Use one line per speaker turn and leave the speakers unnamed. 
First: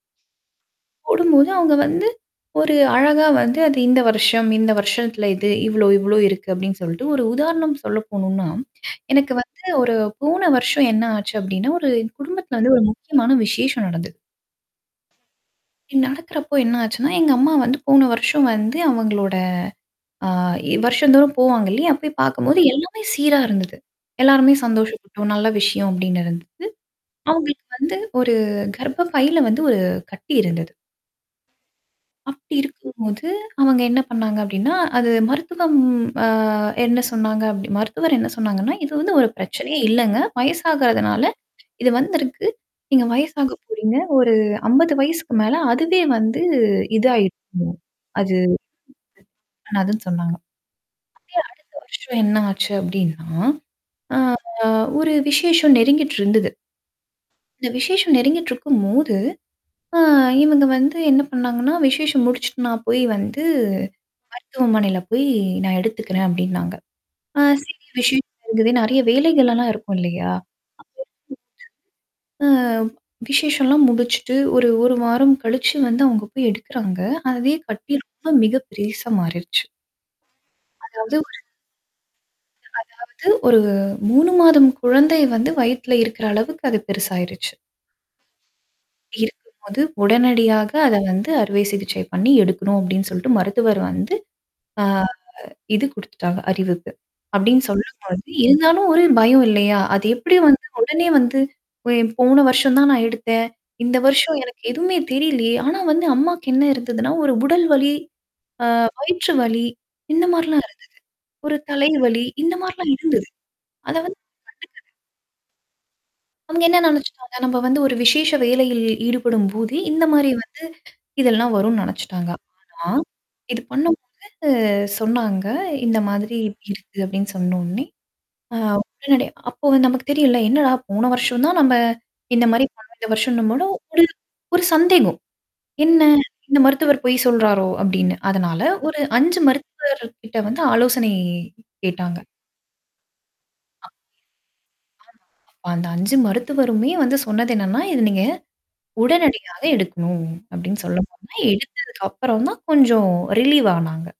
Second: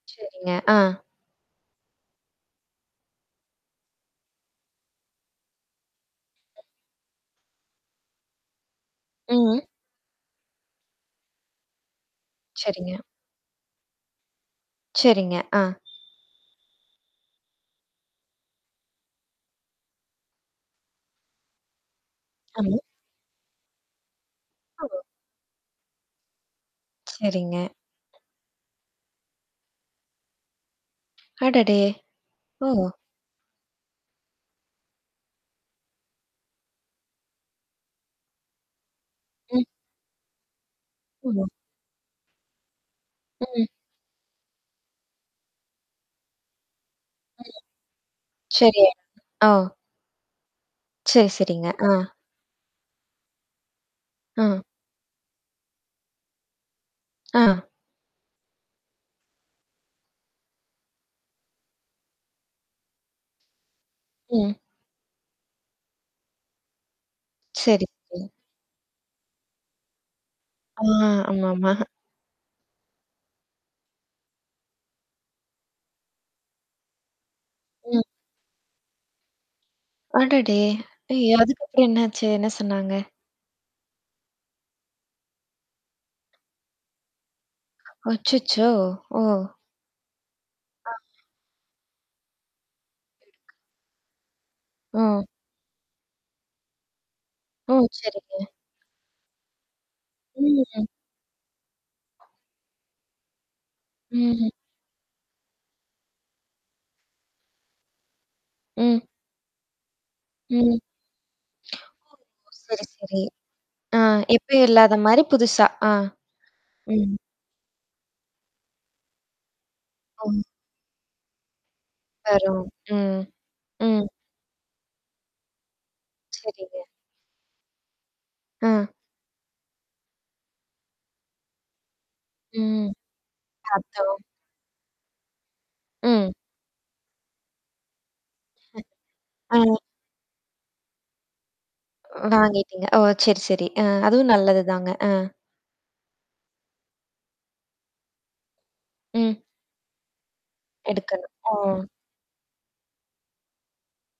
சரிங்க. ஆ.
போடும்போது அங்க வந்து ஒரு அழகா வந்து அது இந்த வருஷம், இந்த வருஷத்துல இது இவ்ளோ இவ்வளோ இருக்கு அப்படின்னு சொல்லிட்டு, ஒரு உதாரணம் சொல்ல போணும்னா, எனக்கு
ம்.
வந்து
ம்.
ஒரு போன வருஷம் என்ன ஆச்சு அப்படின்னா, ஒரு என் குடும்பத்தில வந்து ஒரு
சரிங்க.
முக்கியமான விசேஷம் நடந்தது.
சரிங்க. ஆ.
நடக்கறப்போ என்னாச்சுன்னா, எங்க அம்மா வந்து போன வருஷம் வந்து அவங்களோட ஆ வருஷம்தோறும் போவாங்க இல்லையா போய் பார்க்கும்போது
ஆமா.
எல்லாமே சீரா இருந்தது. எல்லாருமே
ஆமா.
சந்தோஷப்பட்டோம் நல்ல விஷயம் அப்டின்னு இருந்துதது.
சரிங்க.
அவங்களுக்கு வந்து ஒரு கர்ப்ப பைல வந்து ஒரு கட்டி இருந்தது.
அடடே!
அப்படி
ஓ.
இருக்கும்போது, அவங்க என்ன பண்ணாங்க அப்டின்னா, அது மருத்துவம் அ என்ன சொன்னாங்க அப்ட மருத்துவர் என்ன சொன்னாங்கன்னா, இது வந்து ஒரு
ம்.
பிரச்சனையே இல்லங்க. வயசாகறதுனால.
ஆமா.
இது வந்திருக்கு. நீங்க வயசாக
ம்.
போறீங்க ஒரு 50 வயசுக்கு மேல அதுவே வந்து
ம்.
இதயிருக்கு. அது.
சரி. ஆ.
[unintelligible] அதுன்னு சொன்னாங்க. அப்படியே
சரி, சரிங்க.
அடுத்த
ஆ.
வருஷம் என்ன ஆச்சு அப்படின்னா? ஆ
ஆ.
ஒரு விசேஷம் நெருங்கிட்டு இருந்தது.
ஆ.
அந்த விசேஷம் நெருங்கிட்டு இருக்கும்போது. ஆ இவங்க வந்து என்ன பண்ணாங்கன்னா, விசேஷம் முடிச்சுட்டுனா போய் வந்து,
ம்.
மருத்துவமனையில போய் நான் எடுத்துக்கிறேன் அப்டின்னாங்க. ஆ சரி
சரி சரி.
விசேஷம் இருக்குது நெறைய வேலைகள்லாம் இருக்கும் இல்லையா?
ஆ. ஆமாமா.
[unintelligible] அ விசேஷம்லாம் முடிச்சுட்டு, ஒரு ஒரு வாரம் கழிச்சு வந்து அவங்க போய் எடுக்குறாங்க. அதே கட்டி
ம்.
ரொம்ப மிக பெருசா மாறிடுச்சு.
அடடே!
அதாவது
ஐயோ!
ஒரு
அதுக்கப்புறம் என்னாச்சு? என்ன சொன்னாங்க?
அதாவது ஒரு 3 மாதம் குழந்தை வந்து வயித்துல இருக்கிற அளவுக்கு அது பெருசு ஆயிடுச்சு.
அச்சச்சோ! ஓ!
இருக்கும் போது உடனடியாக
ஆ.
அத வந்து அறுவை சிகிச்சை பண்ணி எடுக்கணும் அப்டின்னு சொல்லிட்டு மருத்துவர் வந்து ஆ
ஆ.
இது குடுத்துட்டாங்க அறிவுப்பு. அப்டின்னு
ஓ.
சொல்லும்பொழுது
சரிங்க.
இருந்தாலும் ஒரு பயம் இல்லையா? அது எப்படி வந்து
ம்.
உடனே வந்து? போன வருஷம் தான் நான் எடுத்தேன். இந்த வருஷம்
ம்.
எனக்கு எதுவுமே தெரியலையே. ஆனா வந்து அம்மாக்கு என்ன இருந்ததுன்னா, ஒரு உடல் வலி- ஆ
ம்.
வயிற்றுவலி. இந்த மாரிலாம்
ம்.
இருந்தது? ஒரு தலைவலி இந்த
சரி,
மாரிலாம்
சரி.
இருந்தது. அத
அ
வந்து
எப்பயும்
கண்டுக்கல.
இல்லாத மாரி புதுசா ஆ.
அவுங்க என்ன
ம்.
நினைச்சுட்டாங்க, நம்ம வந்து ஒரு விசேஷ வேலையில் ஈடுபடும்போதே இந்த மாரி
ம்.
வந்து இதெல்லாம் வரும்னு நினச்சுட்டாங்க.
அரு
ஆனா
ம்.
இது
ம்.
பண்ணும்போது சொன்னாங்க இந்த மாதிரி இப்படி
சரிங்க.
இருக்குன்னு சொன்ன உடனே? அ
அ.
உடனடியா அப்போ நமக்கு தெரியல என்னடா போன வருஷம் தான் இந்த
ம்.
மாரி
ம்.
[unintelligible] வருஷம்ன்னும்
பத்தோ.
ஒரு சந்தேகம். என்ன?
ம்.
இந்த மருத்துவர் பொய் சொல்றாரோ அப்படின்னு அதனால ஒரு 5
ஆ.
மருத்துவர் கிட்ட வந்து ஆலோசனை கேட்டாங்க.
வாங்கிட்டீங்க. ஓ! சரி, சரி அ அதுவும் நல்லதுதாங்க. அ.
அந்த 5 மருத்துவருமே வந்து சொன்னது என்னன்னா, இது நீங்க
ம்.
உடனடியா எடுக்கணும் அப்டின்னு சொல்ல போக
எடுக்கணும். ஆ.
எடுத்ததுக்கு அப்புறம் தான் கொஞ்சம் ரிலீவ் ஆனாங்க.